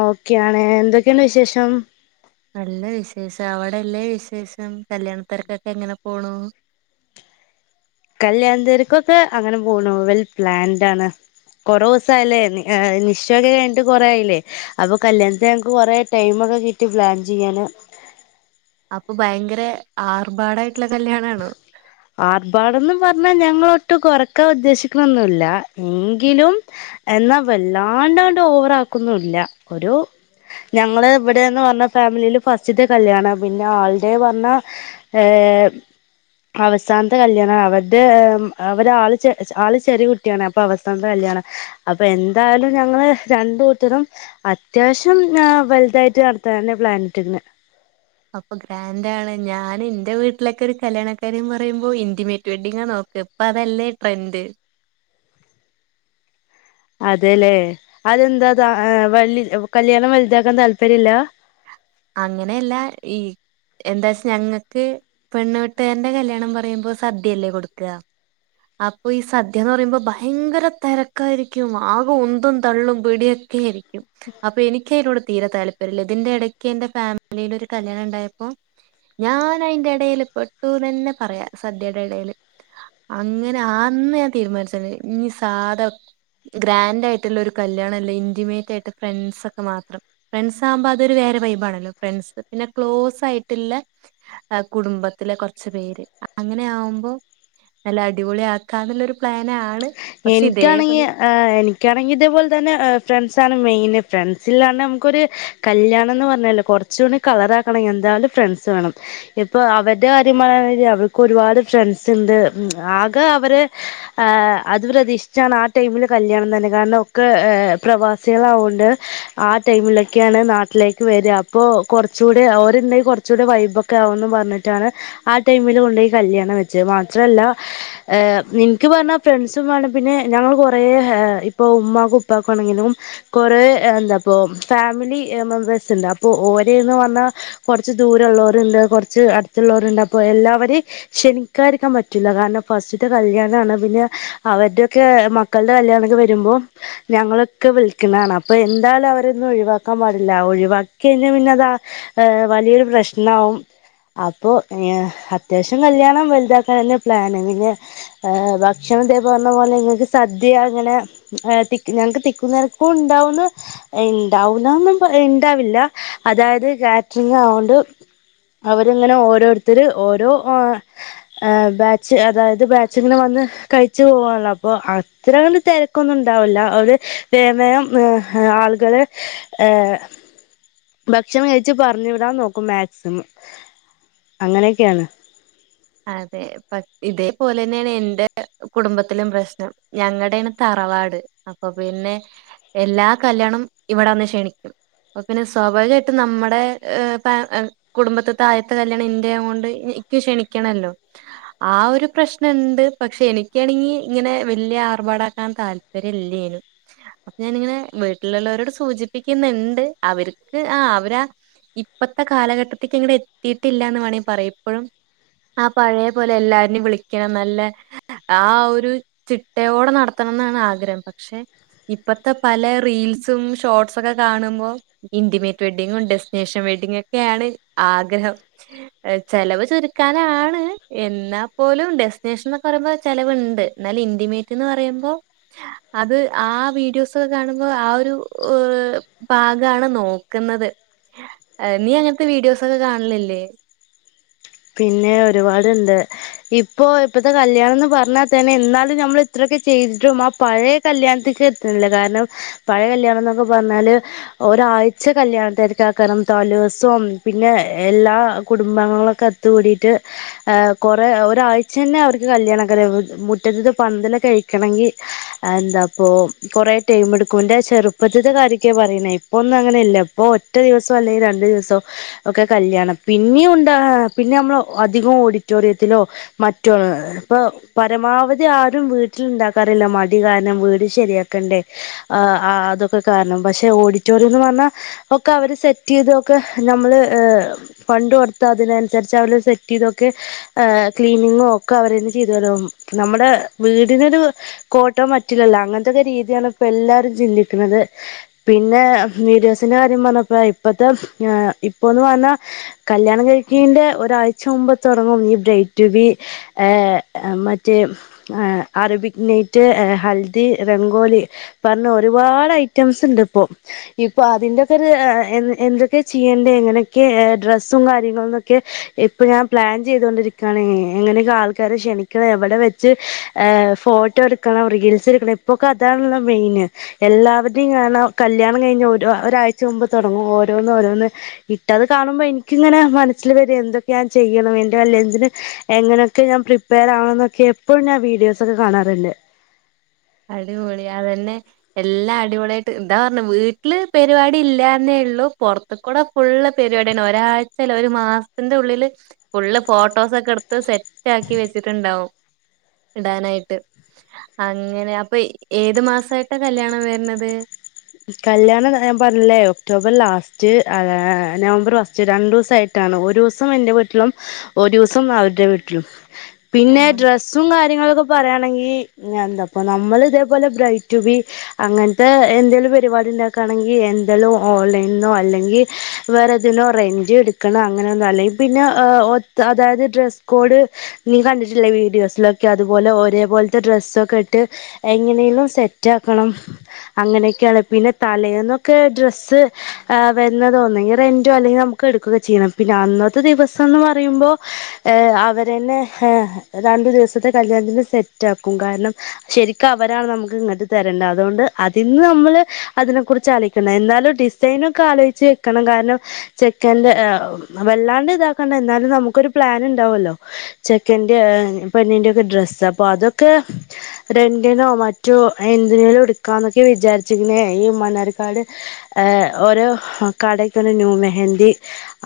Okay ആണ് എന്തൊക്കെണ്ട് വിശേഷം? നല്ല വിശേഷം അവിടെല്ലേ വിശേഷം കല്യാണ തെരക്കൊക്കെ എങ്ങനെ പോണു? കല്യാണ തിരക്കൊക്കെ അങ്ങനെ പോകുണു വെൽ പ്ലാൻഡണ് കൊറെ ദിവസ ആയില്ലേ നിശ്ചയക്കെ കഴിഞ്ഞിട്ട് കൊറ ആയില്ലേ അപ്പൊ കല്യാണത്തിന് ഞക്ക് കൊറെ ടൈമ് ഒക്കെ കിട്ടി പ്ലാൻ ചെയ്യാന് അപ്പൊ ഭയങ്കര ആർഭാടാ ട കല്യാണ ആണ് ആർഭാടംന്ന് പറഞ്ഞാ ഞങ്ങളൊട്ടും കുറക്കാൻ ഉദ്ദേശിക്ക്ണൊന്നുല്ല എങ്കിലും എന്നാ വല്ലാണ്ടാണ്ട് ഓവറക്കുന്നുല്ല ഒരു ഞങ്ങള് ഇവിടെന്ന് പറഞ്ഞ ഫാമിലിയില് ഫസ്റ്റിത്തെ കല്യാണം പിന്നെ ആള്ടെ പറഞ്ഞ ഏ അവസാനത്തെ കല്യാണം അവരുടെ അവടെ ആള് ആള് ചെറിയ കുട്ടിയാണ് അപ്പൊ അവസാനത്തെ കല്യാണ അപ്പൊ എന്തായാലും ഞങ്ങള് രണ്ട് കൂട്ടരും അത്യാവശ്യം വെലതായിട്ട് നടത്തനാ പ്ലാനിട്ടന് അപ്പൊ ഗ്രാൻഡ് ആണ് ഞാൻ എൻന്റെ വീട്ടിലൊക്കെ ഒരു കല്യാണക്കാര്യം പറയുമ്പോ ഇന്റിമേറ്റ് വെഡിങ്ങ് നോക്ക ഇപ്പൊ അതല്ലേ ട്രെൻഡ് അതെല്ലേ അതെന്താ വല കല്യാണം വലുതാക്കാൻ താല്പര്യല്ല അങ്ങനെയല്ല ഈ എന്താച്ച ഞങ്ങക്ക് പെണ്ണ് വീട്ടുകാരന്റെ കല്യാണം പറയുമ്പോ സദ്യയല്ലേ കൊടുക്ക അപ്പൊ ഈ സദ്യന്ന് പറയുമ്പോ ഭയങ്കര തെരക്കായിരിക്കും ആകെ ഉന്തും തള്ളും പിടിയൊക്കെ ആയിരിക്കും അപ്പൊ എനിക്കയിനോടു തീരെ താല്പര്യല്ല ഇതിന്റെ എടക്ക് ക്കെന്റെ ഫാമിലിയിൽ ഒരു കല്യാണം ഉണ്ടായപ്പോ ഞാൻ അയിന്റെ എടേല് പെട്ടുന്നന്നെ പറയാ സദ്യയുടെ ഇടേല് അങ്ങനെ അന്ന് ഞാൻ തീരുമാനിച്ചണ് ഇനി സാധ ഗ്രാൻഡ് ആയിട്ടുള്ള ഒരു കല്യാണല്ല ഇന്റിമേറ്റ് ആയിട്ട് ഫ്രണ്ട്സ് ഒക്കെ മാത്രം ഫ്രണ്ട്സ് ആവുമ്പോ അതൊരു വൈബ ആണല്ലോ ഫ്രണ്ട്സ് പിന്നെ ക്ലോസ് ആയിട്ടുള്ള കുടുംബത്തിലെ കുറച്ച് പേര് അങ്ങനെ ആകുമ്പോ നല്ല അടിപൊളി ആക്കാ എന്നുള്ളരു പ്ലനാണ് എനിക്കാണെങ്കിൽ എനിക്കാണെക്കി ഇതേപോലെ തന്നെ ഫ്രണ്ട്സ് സാണ് മെയിൻ ഫ്രണ്ട്സിലാണ്ട് നമുക്കൊരു കല്യാണം എന്ന് പറഞ്ഞല്ലോ കുറച്ചുകൂടി കളറാക്കണെങ്കിൽ എന്തായാലും ഫ്രണ്ട്സ് വേണം ഇപ്പൊ അവരുടെ കാര്യം പറ അവർക്ക് ഒരുപാട് ഫ്രണ്ട്സ് ഇണ്ട് ആകെ അവര് അത് പ്രതീഷിച്ചാണ് ആ ടൈമിൽ കല്യാണം തന്നെ കാരണം ഒക്കെ പ്രവാസികളവുണ്ട് ആ ടൈമിലൊക്കെയാണ് നാട്ടിലേക്ക് വര അപ്പോൾ കുറച്ചുകൂടി അവരുണ്ടെങ്കിൽ കുറച്ചുകൂടി വൈബൊക്കെ ആകന്ന് പറഞ്ഞിട്ടാണ് ആ ടൈമിൽ കൊണ്ടയി കല്യാണം വെച്ചത് മാത്രല്ല നിക്ക് പറഞ്ഞാൽ ഫ്രണ്ട്സും വേണം പിന്നെ ഞങ്ങൾ കുറേ ഇപ്പോ ഉമ്മാക്കും ഉപ്പക്കും ആണെങ്കിലും കുറേ എന്താപ്പോ ഫാമിലി മെമ്പേഴ്സ് ഇണ്ട് അപ്പോൾ ഓരേന്ന് പറഞ്ഞാൽ കുറച്ച് ദൂര ള്ളോരുണ്ട് കുറച്ച് അടുത്തുള്ളിരുണ്ട് അപ്പോ എല്ലാവരേം ക്ഷണിക്കാതിരിക്കാൻ പറ്റില്ല കാരണം ഫസ്റ്റ്ത്തെ കല്യാണാണ് പിന്നെ അവരുടെയൊക്കെ മക്കളുടെ കല്യാണംമൊക്കെ വരുമ്പോ ഞങ്ങളൊക്കെ വിളിക്ക്ണതാണ് അപ്പൊ എന്തായാലും അവരൊന്നും ഒഴിവാക്കാൻ പാടില്ല ഒഴിവാക്കി കഴിഞ്ഞാൽ പിന്നെ അതാ വലിയൊരു പ്രശ്നാവും അപ്പോ അത്യാവശ്യം കല്യാണം വലുതാക്കാൻ തന്നെ പ്ലാന് പിന്നെ [unintelligible] ഭക്ഷണം ദേ പറഞ്ഞ പോലെ ങ്ങക്ക് സദ്യ അങ്ങനെ ഏ തിക്ക് ഞങ്ങക്ക് തിക്കുന്നരക്കും ഉണ്ടാവുന്ന് ഏ ഇണ്ടാവുലാന്നും പ ഇണ്ടാവില്ല, അതായത് കാറ്ററിങ് ആയകൊണ്ട് അവരിങ്ങനെ ഓരോരുത്തര് ഓരോ ഓ ഏ ബാച്ച് അതായത് ബാച്ച്ങ്ങനെ വന്ന് കഴിച്ചു പോകാനുള്ള അപ്പോ അത്ര കണ്ട് തിരക്കൊന്നും ഇണ്ടാവൂല്ല, അവര് വേഗം വേഗം ഏ ആളുകള് ഏ ഭക്ഷണം കഴിച്ചു പറഞ്ഞു വിടാൻ നോക്കും മാക്സിമം അങ്ങനെയൊക്കെയാണ്. അതെ ഇപ്പ ഇതേപോലെ തന്നെയാണ് എന്റെ കുടുംബത്തിലും പ്രശ്നം ഞങ്ങടെയാണ് തറവാട്, അപ്പ പിന്നെ എല്ലാ കല്യാണം ഇവിടെ വന്ന് ക്ഷണിക്കും, അപ്പ പിന്നെ സ്വാഭാവികായിട്ടും നമ്മടെ ഏ പാ കുടുംബത്തത്തെ ആയത്തെ കല്യാണം എന്റെ കൊണ്ട് ഇക്ക് ക്ഷണി ക്കണല്ലോ, ആ ഒരു പ്രശ്നംണ്ട് പക്ഷേ എനിക്കാണെങ്കി ഇങ്ങനെ വല്യ ആർഭാടാക്കാൻ താല്പര്യം ഇല്ലേനു, അപ്പ ഞാനിങ്ങനെ വീട്ടിലുള്ളവരോട് സൂചിപ്പിക്കുന്നിണ്ട് അവർക്ക് ആ അവരാ ഇപ്പത്തെ കാലഘട്ടത്തേക്ക് ഇങ്ങട് എത്തിയിട്ടില്ലാന്ന് വേണേ പറയും ഇപ്പഴും. ആ പഴയ പോലെ എല്ലാരനെയും വിളിക്കണം നല്ല ആ ഒരു ചിട്ടയോടെ നടത്തണം എന്നാണ് ആഗ്രഹം, പക്ഷേ ഇപ്പത്തെ പല റീൽസും ഷോർട്സൊക്കെ കാണുമ്പോ ഇന്റിമേറ്റ് വെഡ്ഡിങ്ങും ഡെസ്റ്റിനേഷൻ വെഡ്ഡിങ്ങും ഒക്കെയാണ് ആഗ്രഹം, ഏ ചെലവ് ചുരു ക്കാനാണ്, എന്നാൽ പോലും ഡെസ്റ്റിനേഷൻ എന്നക്കെ പറയുമ്പോ ചെലവിണ്ട്, എന്നാല് ഇന്റിമേറ്റ് എന്ന് പറയുമ്പോ അത് ആ വീഡിയോസ്ക്കെ കാണുമ്പോ ആ ഒരു ഭാഗമാണ് നോക്കുന്നത് ഏ നീ അങ്ങനത്തെ വീഡിയോസ് ഒക്കെ കാണലില്ലേ. പിന്നെ ഒരുപാടുണ്ട് ഇപ്പോ ഇപ്പത്തെ കല്യാണം എന്ന് പറഞ്ഞാൽ തന്നെ എന്നാലും നമ്മൾ ഇത്രയൊക്കെ ചെയ്തിട്ടും ആ പഴയ കല്യാണത്തേക്ക് എത്തുന്നില്ല, കാരണം പഴയ കല്യാണം എന്നൊക്കെ പറഞ്ഞാല് ഒരാഴ്ച കല്യാണത്തിരക്ക് ആക്കണം തലേസോം പിന്നെ എല്ലാ കുടുംബങ്ങളൊക്കെ കൂടിട്ട് ഏ കൊറെ ഒരാഴ്ചന്നെ അവർക്ക് കല്യാണ [unintelligible] മു മുറ്റത്തത് പന്തല് ഒക്കെ അഴിക്കണെങ്കിൽ എന്തപ്പോ കൊറേ ടൈം എടുക്കും, എന്റെ ചെറുപ്പത്തിത്തെ കാര്യൊക്കെ പറയണ ഇപ്പ ഒന്നും അങ്ങനെ ഇല്ല, ഇപ്പോ ഒറ്റ ദിവസം അല്ലെങ്കിൽ രണ്ടു ദിവസോ ഒക്കെ കല്ല്യാണം പിന്നെയുണ്ടാ പിന്നെ നമ്മൾ അധികം ഓഡിറ്റോറിയത്തിലോ മറ്റോ ഇപ്പ പരമാവധി ആരും വീട്ടിൽ ഇണ്ടാക്കാറില്ല മടി കാരണം വീട് ശരിയാക്കണ്ടേ ആ അതൊക്കെ കാരണം, പക്ഷേ ഓഡിറ്റോറിയംന്ന് പറഞ്ഞാ ഒക്കെ അവര് സെറ്റ് ചെയ്തൊക്കെ നമ്മള് ഏ പണ്ട് കൊടുത്ത് അതിനെ സരിച്ച് അവര് സെറ്റ് ചെയ്തൊക്കെ ഏ ക്ലീനിങ്ങും ഒക്കെ അവരന്ന് ചെയ്ത് തരും, നമ്മടെ വീടിനൊരു കോട്ടം പറ്റില്ലല്ലോ അങ്ങനത്തൊക്കെ രീതിയാണ് ഇപ്പോ എല്ലാരും ചിന്തിക്കുന്നത്, പിന്നെ വീഡിയോസിന്റെ കാര്യം പറഞ്ഞപ്പോ ഇപ്പത്തെ ഏ ഇപ്പോന്ന് പറഞ്ഞാ കല്യാണം കഴി ക്കിന്റെ ഒരാഴ്ച മുമ്പ് തൊടങ്ങും ഈ ബ്രൈഡ് ടു ബി ഏ മറ്റേ അറബിക് നൈറ്റ്, ഹൽദി, റെംഗോലി പറഞ്ഞ ഒരുപാട് ഐറ്റംസ് ഇണ്ട് ഇപ്പോ, ഇപ്പ അതിന്റെക്കെ ഒരു എ എന്തൊക്കെ ചെയ്യേണ്ടേ എങ്ങനെയൊക്കെ ഡ്രസ്സും കാര്യങ്ങളും ക്ക് ഇപ്പ ഞാൻ പ്ലാൻ ചെയ്തൊണ്ടിരിക്കാണ് എങ്ങനെയൊക്കെ ആൾക്കർ ക്ഷണിക്കണം എവിടെ വെച്ച് ഏ ഫോട്ടോ എടുക്കണം റീൽസ് എടുക്കണം എപ്പോക്കെ അതാണല്ല മെയിൻ എല്ലാവരുടെയും [unintelligible] കല്യാണം കഴിഞ്ഞ് ഒരാഴ്ച മുമ്പ് തൊടങ്ങും ഓരോന്ന് ഓരോന്ന്, ഇട്ടത് കാണുമ്പോ എനിക്കിങ്ങനെ മന സ്സിൽ വരാ എന്തൊക്കെ ഞാൻ ചെയ്യണം എന്റെ അല്ലെന്ന് എന്തിന് എങ്ങനെയൊക്കെ ഞാൻ പ്രിപ്പയർ ആകണന്നൊക്കെ എപ്പോഴും ഞാൻ വീഡിയോസ് ഒക്കെ കാണാറിണ്ട്. അടിപൊളി അതന്നെ എല്ലാം അടിപൊളിയായിട്ട് എന്താ പറഞ്ഞു വീട്ടില് പരിപാടി ഇല്ലാന്നേ ഇള്ളൂ, പുറത്ത് കൂടെ ഫുള്ള് പരിപാടിയാണ്, ഒരാഴ്ചല് ഒരു മാസത്തിന്റെ ഉള്ളില് ഫുള്ള് ഫോട്ടോസ് ഒക്കെ എടുത്ത് സെറ്റ് ആക്കി വെച്ചിട്ടുണ്ടാവും ഇടാനായിട്ട്, അ ങ്ങനെ അപ്പ ഏത് മാസായിട്ടാ കല്യാണം വരണത്? കല്യാണം ഞാൻ പറഞ്ഞില്ലേ ഒക്ടോബർ ലാസ്റ്റ് [unintelligible] നവംബർ ഫസ്റ്റ് രണ്ടുസായിട്ടാണ്, ഒരുസം എന്റെ വീട്ടിലും ഒരുസം അവരുടെ വീട്ടിലും. പിന്നെ ആഹ് ഡ്രസ്സും കാര്യങ്ങളൊ ക്കെ പറയാണെങ്കി ഞാ ന്താ ഇപ്പ നമ്മള് ഇതേപോലെ ബ്രൈഡ് ടു ബി അങ്ങനത്തെ എന്തേലും പരിപാടി ഇണ്ടാക്കാണെങ്കി എന്തല്ലോ ഓൺലൈനോ അല്ലെങ്കിൽ വേറെതിനോ റേഞ്ച് എടുക്കന്ന അങ്ങനന്തോ അല്ലെ [unintelligible] അതായത് ഡ്രസ്സ് കോഡ് നീ കണ്ടിട്ടില്ലേ വീഡിയോസിലൊക്കെ ഒരേ പോലത്തെ ഡ്രസ്സൊക്കെ ഇട്ട് എങ്ങനെലും സെററ്റാക്കണം അങ്ങനെയൊക്കെ ആണ്. പിന്നെ തലേന്നൊക്കെ ഡ്രസ്സ് ഏ വരുന്നതോ ഒന്നെങ്കി റെന്റോ അല്ലെങ്കി നമുക്ക് എടുക്കൊക്കെ ചെയ്യണം, പിന്നെ അന്നത്തെ ദിവസംന്ന് പറയുമ്പോ ഏ അവരെന്നെ രണ്ടു ദിവസത്തെ കല്യാണത്തിന്റെ സെറ്റാക്കും, കാരണം ശെരിക്കും അവരാണ് നമുക്ക് ഇങ്ങട്ട് തരണ്ട അതുകൊണ്ട് അതിൽന്ന് നമ്മള് അതിനെ കുറിച്ച് ആലോയിക്കണം എന്നാലും ഡിസൈനോക്കെ ആലോചിച്ച് വെക്കണം, കാരണം ചെക്കന്റെ വല്ലാണ്ട് ഇതാക്കണ്ട എന്നാലും നമുക്കൊരു പ്ലാൻ ഇണ്ടാവല്ലോ ചെക്കന്റെ പെണ്ണിന്റോക്കെ ഡ്രസ്സ് അപ്പ അതൊക്കെ റെന്റിനോ മറ്റോ എന്തിനേലോ എടുക്കാ എന്നൊക്കെ വിചാരി ചെയ്യണേ ഈ മണ്ണാർക്കാട് ഏ ഓരു കടക്കണ്ട് ന്യൂ മെഹന്തി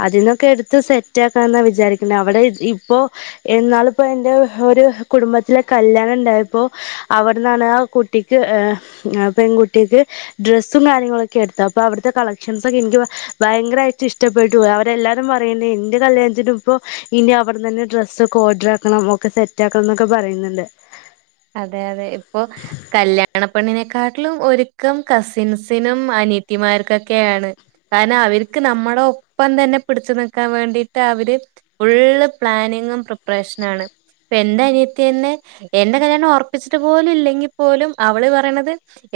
അതിൽന്നൊക്കെ എടുത്ത് സെറ്റ് ആക്കാന്നാ വിചാരിക്ക്ന്നെ അവിടെ ഇപ്പോ എന്നാളിപ്പോ എന്റെ ഒരു കുടുംബത്തിലെ കല്യാണം ഉണ്ടായപ്പോ അവിടെന്നാണ് ആ കുട്ടിക്ക് പെൺകു ട്ടിക്ക് ഡ്രസ്സും കാര്യങ്ങളൊക്കെ എടുത്ത അപ്പൊ അവിടുത്തെ കളക്ഷൻസൊക്കെ എനിക്ക് ഭയങ്കരായിട്ട് ഇഷ്ടപ്പെട്ടു പോയി അവരെല്ലാരും പറയണ്ട് എന്റെ കല്യാണത്തിനും ഇപ്പോ ഇനി അവിടെ തന്നെ ഡ്രസ്സൊക്കെ ഓർഡർക്കണം ഒക്കെ സെറ്റ്ക്കണം എന്നൊക്കെ പറയുന്നുണ്ട് അതെ അതെ ഇപ്പൊ കല്യാണപ്പെണ്ണിനേക്കാ ക്കാട്ടിലും ഒരുക്കം കസിൻസിനും അനിയത്തിമാർക്കൊക്കെയാണ് കാരണം അവർക്ക് നമ്മുടെ ഒപ്പം തന്നെ പിടിച്ചു നിക്കാൻ വേണ്ടിട്ട് അവര് ഫുള്ള് പ്ലാനിങ്ങും പ്രിപ്പറേഷന ആണ് എന്റെ അനിയത്തി തന്നെ എന്നെ കല്യാണം ഉറപ്പിച്ചിട്ട് പോലും ഇല്ലെങ്കിൽ പോലും അവള് പറയണത്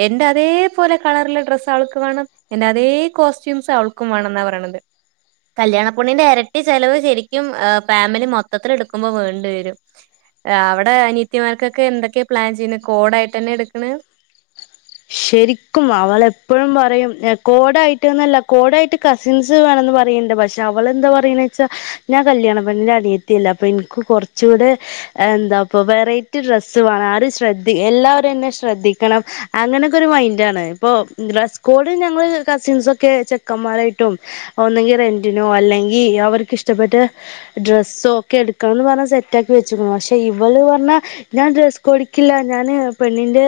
എന്റെ അതേപലെ കളറില ഡ്രസ്സ് അവൾക്ക് വേണം എന്റെ അതേ കോസ്റ്റ്യൂംസ് അവൾക്കും വേണം എന്നാ പറയണത് കല്യാണപ്പൊണ്ണിന്റെ ഇരട്ടി ചെലവ് ശരിക്കും ഏ ഫാമിലി മൊത്തത്തിൽ എടുക്കുമ്പോൾ വേണ്ടി വരും. അവിടെ അനിയത്തിമാർക്കൊക്കെ ക്കെ എന്തൊക്കെയ പ്ലാൻ ചെയ്യണ് കോഡായിട്ട് തന്നെ എടുക്കണ് ശരിക്കും അവള എപ്പോഴും പറയും കോടായിട്ട്ന്നല്ല കോടായിട്ട് കസിൻസ് വേണന്ന് പറയണ്ണ്ട് പക്ഷെ അവളെന്താ പറയണ വെച്ചാ ഞാൻ കല്യാണപ്പെണ്ണിന്റെ അനിയത്തിയല്ലേ അപ്പൊ എനിക്ക് കുറച്ചുകൂടെ എന്താപ്പ വെറൈറ്റി ഡ്രസ്സ് വേണം ആരും ശ്രദ്ധിക്ക എല്ലാവരും എന്നെ ശ്രദ്ധിക്കണം അങ്ങനെ അവക്കൊരു മൈന്റാണ് ഇപ്പൊ ഡ്രസ്സ് കോഡ് ഞങ്ങൾ കസിൻസൊക്കെ ചെക്കന്മാരായിട്ടും ഒന്നെങ്കിൽ റെന്റിനോ അല്ലെങ്കിൽ അവർക്ക് ഇഷ്ടപ്പെട്ട ഡ്രസ്സോ ഒക്കെ എടുക്കാന്ന് പറഞ്ഞു സെറ്റ ആക്കി വെച്ച്ക്ക്ണു പക്ഷെ ഇവള് പറഞ്ഞാ ഞാൻ ഡ്രസ്സ് കോഡിക്കില്ല ഞാന് പെണ്ണിന്റെ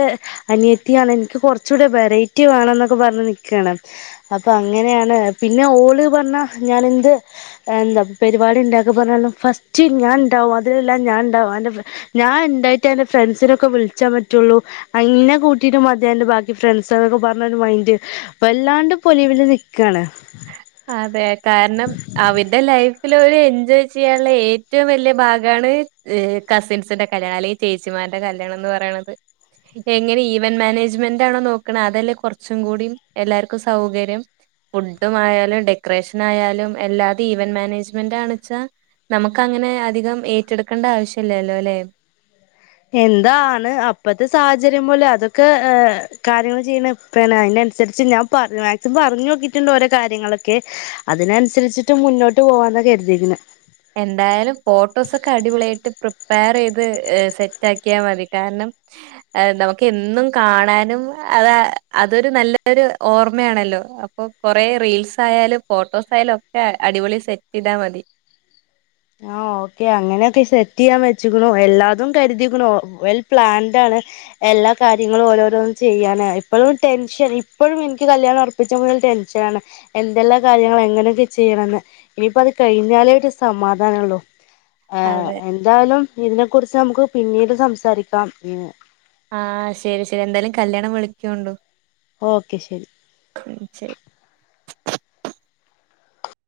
അനിയത്തിയാ ണ് എനിക്ക് കുറച്ചുകൂടെ വെറൈറ്റി വേണംന്നൊക്കെ പറഞ്ഞ് നിക്കാണ് അപ്പൊ അങ്ങനെയാണ് പിന്നെ ഓള് പറഞ്ഞാ ഞാൻ എന്ത് എന്താ പരിപാടി ഉണ്ടാക്കി പറഞ്ഞാലും ഫസ്റ്റ് ഞാൻ ഉണ്ടാവും അതിലെല്ലാം ഞാൻ ഉണ്ടാവും ഞാൻ ഉണ്ടായിട്ട് എന്റെ ഫ്രണ്ട്സിനൊക്കെ വിളിച്ചാൻ പറ്റുള്ളൂ എന്നെ കൂട്ടീട്ട് മതി അന്റെ ബാക്കി ഫ്രണ്ട്സ്ന്നൊക്കെ പറഞ്ഞൊരു മൈന്റ് അപ്പല്ലാണ്ട് പൊലിവില് നിക്കാണ് അതെ കാരണം അവര്ടെ ലൈഫ് ല് എൻജോയ് ചെയ്യാനുള്ള ഏറ്റവും വലിയ ഭാഗാണ് കസിൻസിന്റെ കല്യാണം അല്ലെങ്കിൽ ചേച്ചിമാരുടെ കല്യാണം എന്ന് പറയുന്നത്. എങ്ങനെ ഈവൻ മാനേജ്മെന്റാണോ നോക്കണ അതല്ലേ കുറച്ചും കൂടി എല്ലാവർക്കും സൗകര്യം ഫുഡും ആയാ ഡെക്കറേഷൻ ആയാലും അല്ലാതെ ഈവൻ മാനേജ്മെന്റാണെച്ചാൽ നമുക്ക്ങ്ങനെ അധികം ഏറ്റെടുക്കേണ്ട ആവശ്യം ഇല്ലല്ലോ ല്ലേ എന്താണ് അപ്പത്തെ സാഹചര്യം പോലെ അതൊക്കെ കാര്യങ്ങൾ ചെയ്യണപ്പന്നെ അതിനനുസരിച്ച് ഞാൻ പറ മാക്സിമം പറഞ്ഞു നോക്കിട്ടുണ്ട് ഓരോ കാര്യങ്ങളൊക്കെ അതിനനുസരിച്ചിട്ട് മുന്നോട്ട് പോവാന്ന കരുതിക്കണേ എന്തായാലും ഫോട്ടോസൊക്കെ അടിപൊളിയായിട്ട് പ്രിപ്പയർ ചെയ്ത് സെറ്റ് ആക്കിയാൽ മതി കാരണം നമുക്ക് എന്നും കാണാനും അത് അതൊരു നല്ലൊരു ഓർമ്മയാണല്ലോ അപ്പൊ കൊറെ റീൽസ് ആയാലും ഫോട്ടോസ് ആയാലും ഒക്കെ അടിപൊളി സെറ്റ് ചെയ്താൽ മതി ആ ഓക്കെ അങ്ങനെയൊക്കെ സെറ്റ് ചെയ്യാൻ വെച്ച്ക്ക്ണൂ. എല്ലാതും കരുതിക്ക്ണൂ വെൽ പ്ലാൻഡ് ആണ് എല്ലാ കാര്യങ്ങളും ഓരോരോന്നും ചെയ്യാണ് ഇപ്പോഴും ടെൻഷൻ ഇപ്പോഴും എനിക്ക് കല്യാണം ഉറപ്പിച്ച മുതൽ ടെൻഷനാണ് എന്തെല്ലാ കാര്യങ്ങളും എങ്ങനൊക്കെ ചെയ്യണന്ന് ഇനിയിപ്പോ അത് കഴിഞ്ഞാലേട്ട് സമാ എന്താണല്ലോ ആ അതെ എന്തായാലും ഇതിനെ കുറിച്ച് നമുക്ക് പിന്നീട് സംസാരിക്കാം ആ ശരി ശരി എന്തായാലും കല്യാണം വിളിക്കോണ്ടൂ ഓക്കെ ശരി ശരി